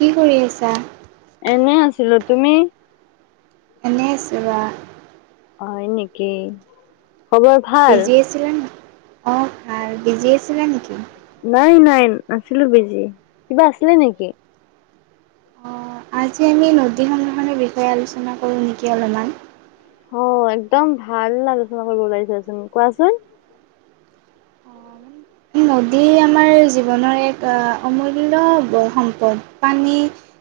কি কৰি আছা? এনেই আছিলোঁ। তুমি? এনে আছোঁ বা। হয় নেকি, খবৰ ভাল বিজি আছিলা নি, অ' ভাল। বিজি আছিলা নেকি? নাই নাই নাছিলোঁ বিজি। কিবা আছিলে নেকি? অঁ আজি আমি নদী সংগ্ৰহণৰ বিষয়ে আলোচনা কৰোঁ নেকি অলপমান। হ, একদম ভাল আলোচনা কৰিব ওলাইছাচোন, কোৱাচোন। নদী আমাৰ জীৱনৰ এক অমূল্যয় সম্পদ। পানী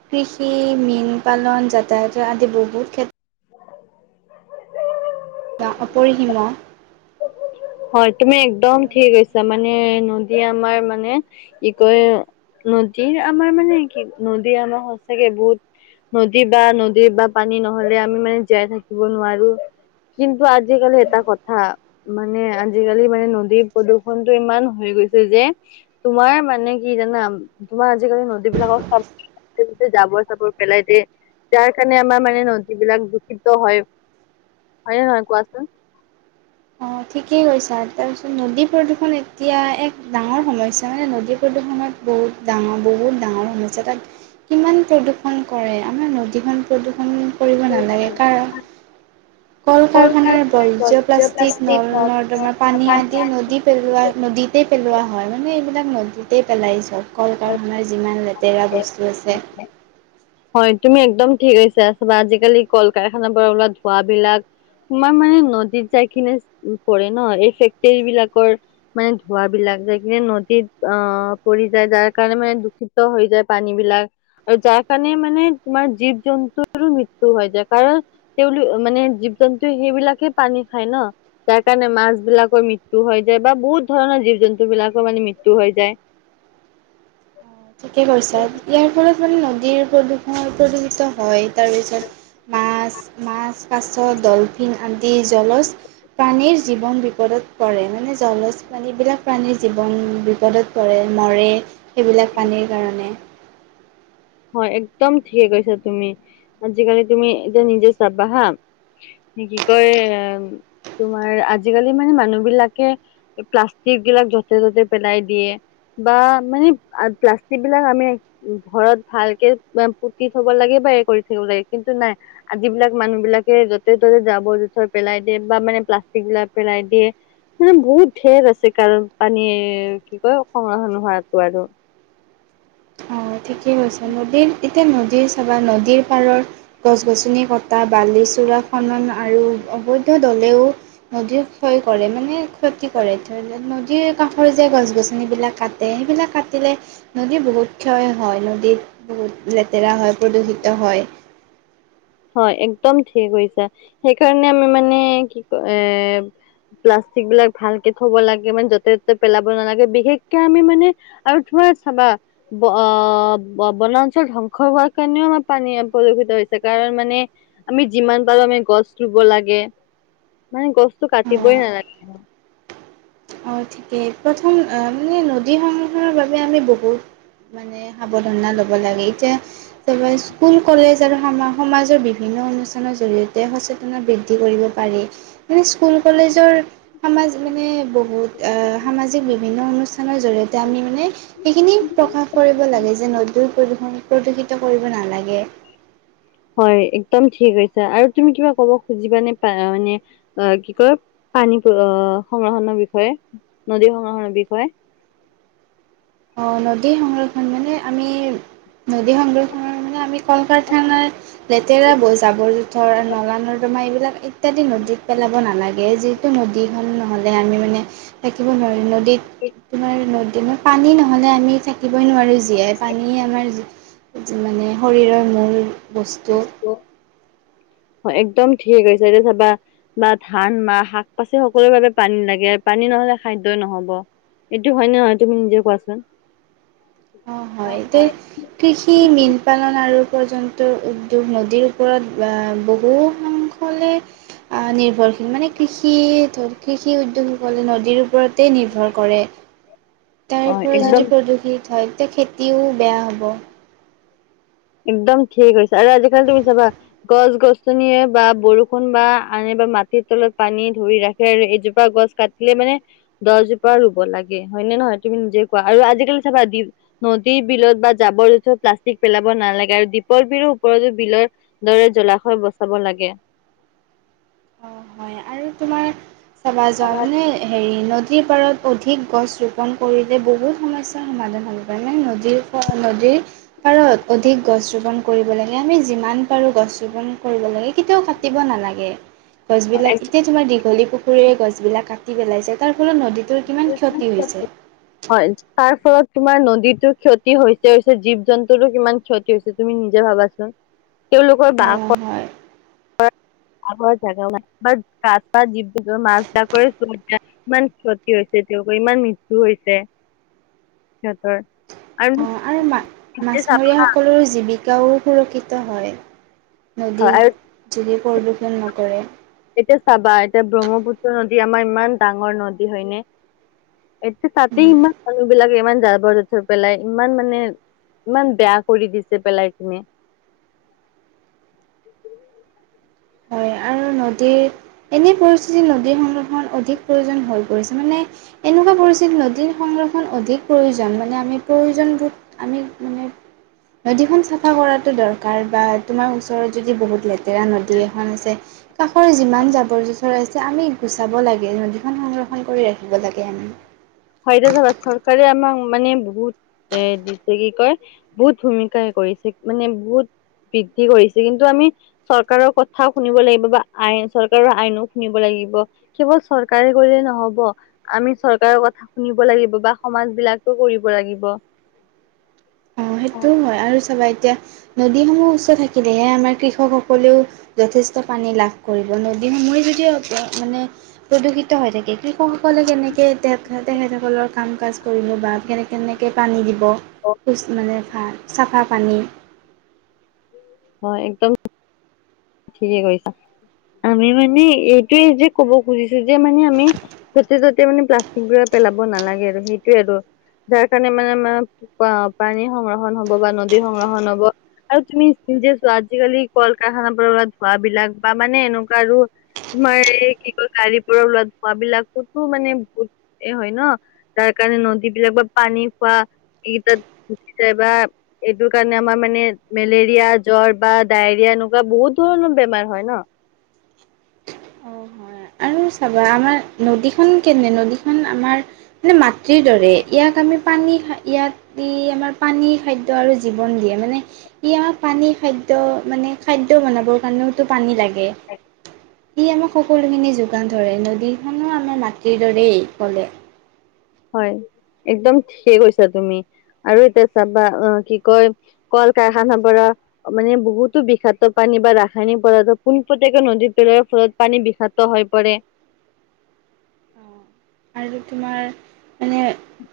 কৃষি, মীন পালন, যাতায়াত আদি বহুত ক্ষেত [inaudible] বা অপৰিসীম। হয়, তুমি একদম ঠিক কৈছা মানে নদীয়ে আমাৰ মানে কি কয় নদীৰ আমাৰ মানে কি, নদী আমাৰ সচাকে বহুত নদী বা নদীৰ বা পানী নহ'লে আমি মানে জীয়াই থাকিব নোৱাৰো কিন্তু আজিকালি এটা কথা মানে আজিকালি মানে নদীৰ প্ৰদূ্ষণটো ইমান হৈ গৈছে যে তোমাৰ মানে কি জানা, তোমাৰ আজিকালি নদীবিলাকক চ তে জাবৰ চাবৰ পেলাই দে যাৰ কাৰণে আমাৰ মানে নদীবিলাক দূষিত হয়। হয় নে নহয় কোৱাচোন? অ' ঠিকেই কৈছা আৰু তাৰপিছত নদী প্ৰদূষণ এতিয়া এক ডাঙৰ সমস্যা মানে নদী প্ৰদূষণত বহুত ডাঙৰ, বহুত ডাঙৰ সমস্যা তাত কিমান প্ৰদূৰষণ কৰে, আমাৰ নদীখন প্ৰদূষণ কৰিব নালাগে কাৰণ কল কাৰখাৰ বৰ্জ প্লাষ্টিক নল নৰ্দমাৰ পানী আদি ন নদী পেলোৱা নদীতে পেলোৱা হয়, মানে এইবিলাক নদীতে পেলাই চব। কল কাৰখাৰ যিমান লেতেৰা বস্তু আছে। হয়, তুমি একদম ঠিক কৈছা চাবা আজিকালি কাৰখানাৰ পৰা ওলোৱা ধোৱাবিলাক। তোমাৰ মানে নদীত যায় কিনে পৰে ন। এই ফেক্টৰীবিলাকৰ মানে ধোঁৱাবিলাক যায় কিনে নদীত অ' পৰি যায় যাৰ কাৰণে মানে দূষিত হৈ যায় পানীবিলাক। আৰু যাৰ কাৰণে মানে তোমাৰ জীৱ জন্তুৰো মৃত্যু হৈ যায়। কাৰণ তেওঁলোক মানে জীৱ জন্তু সেইবিলাকে পানী খাই ন। যাৰ কাৰণে মাছবিলাকৰ মৃত্যু হৈ যায় বা বহুত ধৰণৰ জীৱ জন্তুবিলাকৰ মানে মৃত্যু হৈ যায়। [inaudible] ঠিকে কৈছা, ইয়াৰ ফলত মানে নদীৰ প্ৰদূষণ প্ৰদূষিত হয় তাৰপিছত মাছ মাছ, কাছ, ডলফিন আদি জলজ প্ৰাণীৰ জীৱন বিপদত পৰে মানে জলজ প্ৰাণীবিলাক প্ৰাণীৰ জীৱন বিপদত কৰে মৰে সেইবিলাক পানীৰ কাৰণে। হয়, একদম ঠিকে কৈছা তুমি আজিকালি তুমি এতিয়া নিজে চাবা হা। কি কয় তোমাৰ আজিকালি মানে মানুহবিলাকে প্লাষ্টিক গিলাক য'তে ত'তে পেলাই দিয়ে। বা মানে প্লাষ্টিকবিলাক আমি ঘৰত ভালকে পুতি থব লাগে বা এ কৰি থাকিব লাগে কিন্তু নাই। যিবিলাক মানুহবিলাকে য'তে ত'তে জাবৰ জোথৰ পেলাই দিয়ে বা মানে প্লাষ্টিকবিলাক পেলাই দিয়ে। মানে বহুত ঢেৰ আছে কাৰণ পানী কি কয় সংৰক্ষণ হোৱাটো আৰু। অ', ঠিকেই কৈছা, নদীৰ এতিয়া নদীৰ চাবা নদীৰ পাৰৰ গছ গছনি কটা বালি চোৰা খনন আৰু অবৈধ দলেও নদীৰ ক্ষয় কৰে মানে ক্ষতি কৰে। ধৰি লওঁক নদীৰ কাষৰ যে গছ গছনিবিলাক কাট টে সেইবিলাক কাটিলে নদী বহুত ক্ষয় হয় নদীত বহুত লেতেৰা হয় প্ৰদূষিত হয়। হয়, একদম ঠিকে কৈছা, সেইকাৰণে আমি মানে কি কয় এ প্লাষ্টিকবিলাক ভালকে থব লাগে মানে য'তে ত'তে পেলাব নালাগে। বিশেষকে আমি মানে আৰু ধোৱা চাবা ব-ব-বনাঞ্চল ধ্বংস হোৱাৰ কাৰণেও আমাৰ পানী প্ৰদূষিত হৈছে৷ কাৰণ মানে আমি যিমান পাৰো আমি গছ ৰুব লাগে। মানে গছটো অ', কাটিবই নালাগে। অ', ঠিকে প্ৰথম মানে নদী সংৰক্ষণ বাবে আমি বহুত মানে সাৱধানতা ল'ব লাগে এতিয়া স্কুল কলেজ আৰু সমাজৰ বিভিন্ন অনুষ্ঠানৰ জৰিয়তে সচেতন বৃদ্ধি কৰিব পাৰি। মানে স্কুল কলেজৰ সমাজ মানে বহুত এ সামাজিক বিভিন্ন অনুষ্ঠানৰ জৰিয়তে আমি মানে সেইখিনি প্ৰকাশ কৰিব লাগে যে নদীৰ প্ৰদূষণ প্ৰদূষিত কৰিব নালাগে। হয়, একদম ঠিক কৈছা আৰু তুমি কিবা ক'ব খুজিবা নে পা মানে অ', কি কয় পানী সংৰক্ষণৰ বিষয়ে নদী সংৰক্ষণৰ বিষয়ে? অ', নদী সংৰক্ষণ মানে আমি নদী সংৰক্ষণৰ মানে আমি কল কাৰখানাৰ লেতেৰা বৈ জাবৰ জোথৰ নলা নৰ্দমা এইবিলাক ইত্যাদি নদীত পেলাব নালাগে। যি নদীখন নহ'লে আমি মানে থাকিব নোৱাৰি ন। তোমাৰ নদী মানে পানী নহ'লে আমি থাক থাকিবই নোৱাৰোঁ জীয়াই পানী আমাৰ মানে শৰীৰৰ মূল বস্তু [inaudible] [inaudible] অ একদম ঠিকে হৈছে, এতিয়া চাবা বা ধান, মাহ বা শাক পাচি সকলো বাবে পানী লাগে আৰু পানী নহ'লে খাদ্যয়ই নহ'ব। এইটো হয় নে নহয় তুমি নিজে কোৱাচোন? অ' হয় এতিয়া কৃষি, মীন পালন আৰু পৰ্যন্ত উদ্যোগ নদীৰ ওপৰত বহু সংখ্যক [inaudible] আহ নিৰ্ভৰশীল মানে কৃষি ধৰ কৃষি উদ্যোগসকলে নদীৰ ওপৰতে নিৰ্ভৰ কৰে। অ তাৰ পৰা একদম যদি প্ৰদূষিত হয় তেতিয়া খেতিও বেয়া হ'ব। একদম ঠিক কৈছে আৰু আজিকালি তুমি চাবা গছ-গছনিয়ে বা বৰষুণ বা আনে বা মাটিৰ তলত পানী ধৰি ৰাখে আৰু এজোপা গছ কাটি দিলে মানে দহজোপা ৰুব লাগে হয়নে নহয় তুমি নিজে কোৱা? আৰু আজিকালি চাবা দি নদী, বিলত বা জাবৰ- জথোৰ প্লাষ্টিক পেলাব নালাগে আৰু দ্বীপৰ বিলৰ ওপৰতো বিলৰ দৰে জলাশয় বচাব লাগে অঁ হয় আৰু তোমাৰ চাবা যোৱা মানে হেৰি ন নদীৰ পাৰত অধিক গছ ৰোপণ কৰিলে বহুত সমস্যাৰ সমাধান হ'ব পাৰে মানে নদীৰ ফ নদীৰ পাৰত অধিক গছ ৰুপন কৰিব লাগে আমি যিমান পাৰো গছ ৰুপন কৰিব লাগে, কেতিয়াও কা কাটিব নালাগে। গছবিলাক এতিয়া তোমাৰ দীঘলী পুখুৰীৰে গছবিলাক কাটি পেলাইছে তাৰ ফলত নদী তোৰ কিমান ক্ষতি হৈছে। হয় তাৰ ফলত তোমাৰ নদীতো ক্ষতি হৈছে হৈছে জীৱ জন্তুৰো কিমান ক্ষতি হৈছে তুমি নিজে ভাবাচোন। তেওঁলোকৰ বা অঁ হয় [unintelligible] ইমান ক্ষতি হৈছে তেওঁলোকৰ, ইমান মিৃত্যু হৈছে। সিহঁতৰ আৰু এতিয়া চাবা মাছমৰীয়া হা, সকলৰ জীৱিকাও সুৰক্ষিত হয় নদীৰ হয় আৰু যদি প্ৰদূষণ নকৰে। এতিয়া চাবা এতিয়া ব্ৰহ্মপুত্ৰ নদী আমাৰ ইমান ডাঙৰ নদী হয়নে, এতিয়া তাতেই উম। ইমান মানুহ বিলাকে ইমান জাবৰ-জোথৰ পেলাই ইমান মানে ইমান বেয়া কৰি দিছে পেলাই পিনে। হয় আৰু নদীৰ এনেই পৰিস্থিতিত নদীৰ সংৰক্ষণ অধিক প্ৰয়োজন হৈ পৰিছে মানে এনেকুৱা পৰিছিল নদীৰ সংৰক্ষণ অধিক প্ৰয়োজন মানে আমি প্ৰয়োজন আমি মানে নদীখন চাফা কৰাটো দৰকাৰ বা তোমাৰ ওচৰত যদি বহুত লেতে লেতেৰা নদী এখন আছে, কাষৰ যিমান জাবৰ জোথ থৰ আছে আমি গুচাব লাগে নদীখন সংৰক্ষণ কৰি ৰাখিব লাগে আমি। ফাইদা চাবা চৰকাৰে আমাক মানে বহুত এ কি কয় বহুত ভূমিকাই কৰিছে মানে বহুত বৃদ্ধি কৰিছে কিন্তু আমি চৰকাৰৰ কথাও শুনিব লাগিব বা আইন চৰকাৰৰ আইনো শুনিব লাগিব। কেৱল চৰকাৰে কৰিলে নহ'ব আমি চৰকাৰৰ কথা শুনিব লাগিব বা সমাজ বিলাকো কৰিব লাগিব। অ' সেইটোও হয় আৰু চাবা এতিয়া নদীসমূহ উচ্চ থাকিলেহে আমাৰ কৃষকসকলেও যথেষ্ট পানী লাভ কৰিব নদী সমৰি যদি মানে প্ৰদূষিত হৈ থাকে কৃষকসকলে কেনেকৈ তেখেতসকলৰ কাম-কাজ কৰিলোঁ বা কেনে কেনেকৈ পানী দিব সু মানে ভ চাফা পানী হয় একদম ঠিকে কৈছা, আমি মানে এইটোয়ে যে কব খুজিছো যে মানে আমি য'তে ত'তে মানে প্লাষ্টিকবোৰ পেলাব নালাগে আৰু, সেইটোৱে আৰু। যাৰ কাৰণে মানে আমাৰ পানী সংৰক্ষণ হব বা নদীৰ সংৰক্ষণ হব। আৰু তুমি নিজে চোৱা আজিকালি কল-কাৰখানাৰ পৰা ওলোৱা ধোঁৱাবিলাক বা মানে এনেকুৱা আৰু তোমাৰ এই কি কয় গাড়ীৰ পৰা ওলোৱা ধুৱা বিলাক কতো মানে [unintelligible] এই হয় ন, তাৰ কাৰণে নদী বিলাক বা পানী খোৱা এই তাত উঠি যায় বা এইটোৰ কাৰণে আমাৰ মানে মেলেৰিয়া, জ্বৰ বা ডায়েৰিয়া এনেকুৱা বহুত তোৰ ইমান বেমাৰ হয় ন। অ হয় আৰু চাবা আমাৰ নদীখন কেনে নদীখন আমাৰ মানে মাতৃৰ দৰে ইয়াক আমি পানী [unintelligible] ইয়াত ই আমাৰ পানী খাদ্য আৰু জীৱন দিয়ে। মানে, ই আমাক পানী খাদ্য খাদ্য বনাবৰ কাৰণেওতটো পানী লাগে। ই আমাৰ সকলোখিনি যো যোগান ধৰে, নদীখনো আমাৰ মাটিৰ দৰেই ক'লে। হয়, একদম ঠিকেই কৈছা তুমি আৰু এতিয়া চাবা। অ' কি কয় ক'ল-কাৰখানা পৰা মানে বহুতো বিষাক্ত পানী বা ৰাসায়নিক পদাৰ্থ পোনপতিয়াকে নদী পেলোৱা ফলত পানী বিষাত ক্ত হৈ পৰে। আৰু তোমাৰ মানে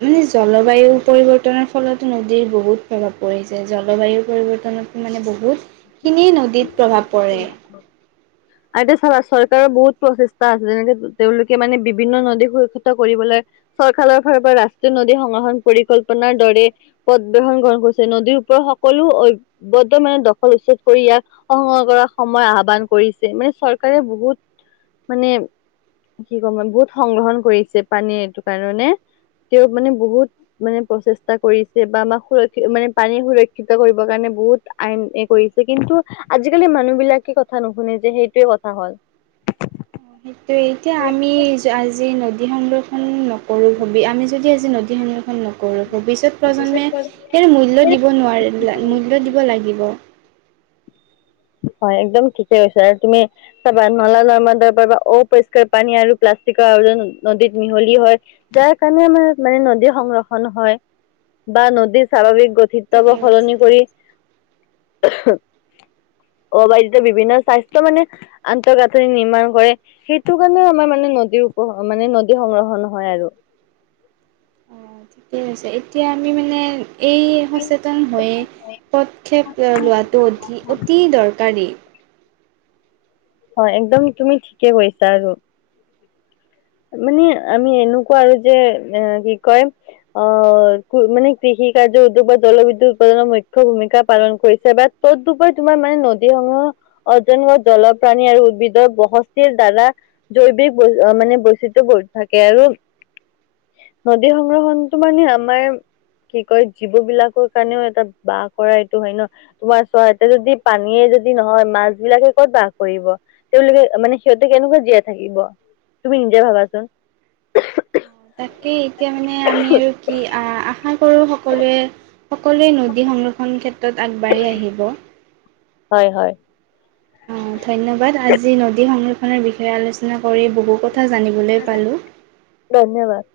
বুজিছ, জলবায়ু পৰিৱৰ্তনৰ ফলত নদীৰ বহুত প্ৰভাৱ পৰিছে জলবায়ু পৰিৱৰ্তনত। মানে, বহুত খিনি নদ [unintelligible] [inaudible] আদি চৰ-চৰকাৰৰ বহুত প্ৰচেষ্টা আছে, যেনেকে তেওঁলোকে মানে বিভিন্ন নদী সুৰক্ষিত কৰিবলে। চৰকাৰৰ ফাল পৰা ৰাষ্ট্ৰী নদী সংৰক্ষণ পৰিকল্পনাৰ দৰে। পথ বহন গ্ৰহণ কৰিছে, নদীৰ ওপৰত সকলো [unintelligible] মানে দখল উচ্ছেদ কৰি ইয়াক সংগ্ৰহ কৰ সময় আহ্বান কৰিছিলো, চৰকাৰে বহুত মানে কি কম মানে, বহুত সংৰক্ষণ কৰিছে পানীয়ে এইটো কাৰণে। তেওঁক মানে বহুত মানে প্ৰচেষ্টা কৰিছে বা আমাক সুৰক্ষিত মানে পানী সুৰক্ষিত কৰিবৰ কাৰণে বহুত আইনে কৰিছে কিন্তু আজিকালি মানুহ বিলাকে কথা নুশুনে যে সেইটোয়ে কথা হ'ল। সেইটোৱে এতিয়া‌ আমি আজি নদী সংৰক্ষণ নকৰো ভাবি, আমি যদি আজি নদী সংৰক্ষণ নক ভৱিষ্যত প্ৰজন্মে এই মূল্য দিব নোৱাৰে, মূল্য দিব লাগিব। হয়, একদম ঠিকে কৈছা। তুমি কি‌ কবা, নলা-নৰ্মদাৰ পা অপৰিষ্কাৰ পানী আৰু প্লাষ্টিকৰ আৱৰ্জন নদীত মিহলি হয়। যাৰ কাৰণে আমাৰ মানে নদী সংৰক্ষন হয় বা নদীৰ স্বাভাৱিক গত ঠিকে [unintelligible] কৈছে সলনি কৰি। [unintelligible] বিভিন্ন স্বাস্থ্য মানে আন্তঃগাথনি নিৰ্মাণ কৰে। সেইটো কাৰণে আমাৰ মানে নদী ওপৰ নদী সংৰক্ষণৰ হয় আৰু। ঠিকেই হৈছে, এতিয়া আমি মানে এই সচে একদম‌ হয়ে, পদক্ষেপ লোৱাটো অধি অতি দৰকাৰী। হয়, একদম তুমি ঠিকে কৰিছা আৰু। আপুনি আমি এনেকুৱা যে, এহ কি কয় অ' মানে কৃষি কাৰ্য উদ্যোগ বা জলবিদ্যুৎ উৎপাদনৰ মুখ্য ভূমিকা পালন কৰিছে বাট ক'ত দুপা তোমাৰ মায়ে নদী সমুহ অজম্ন জলপ্ৰাণী আৰু উদ্ভিদ বসস্তিৰ দ্বাৰা জৈৱিক মানে ব সেইতু বত থাকে আৰু নদী সংৰক্ষণটো মানে আমাৰ কি কয়, জীৱ বিলাকৰ কাৰণেও এটা বাহ কৰা এইটো হয় ন'। উৱা চোৱা ইটা যদি পানীয়ে যদি নহয়, মাছ বিলাকে ক'ত বাস কৰিব? তেওঁলোকে মানে সিহঁতে কেনেকুৱা জীয়াই থাকিব। তুমি নিজে ভাবাচোন? তাকেই, এতিয়া মানে আমি আৰু কি আ-আশা কৰোঁ সকলোৱে সকলোৱে নদী সংৰক্ষণৰ ক্ষেত্ৰত আগবাঢ়ি আহিব। হয়, হয়। অ' ধন্যবাদ, আজি নদী সংৰক্ষণৰ বিষয়ে আলোচনা কৰি বহু কথা জানিবলৈ পালোঁ। ধন্যবাদ।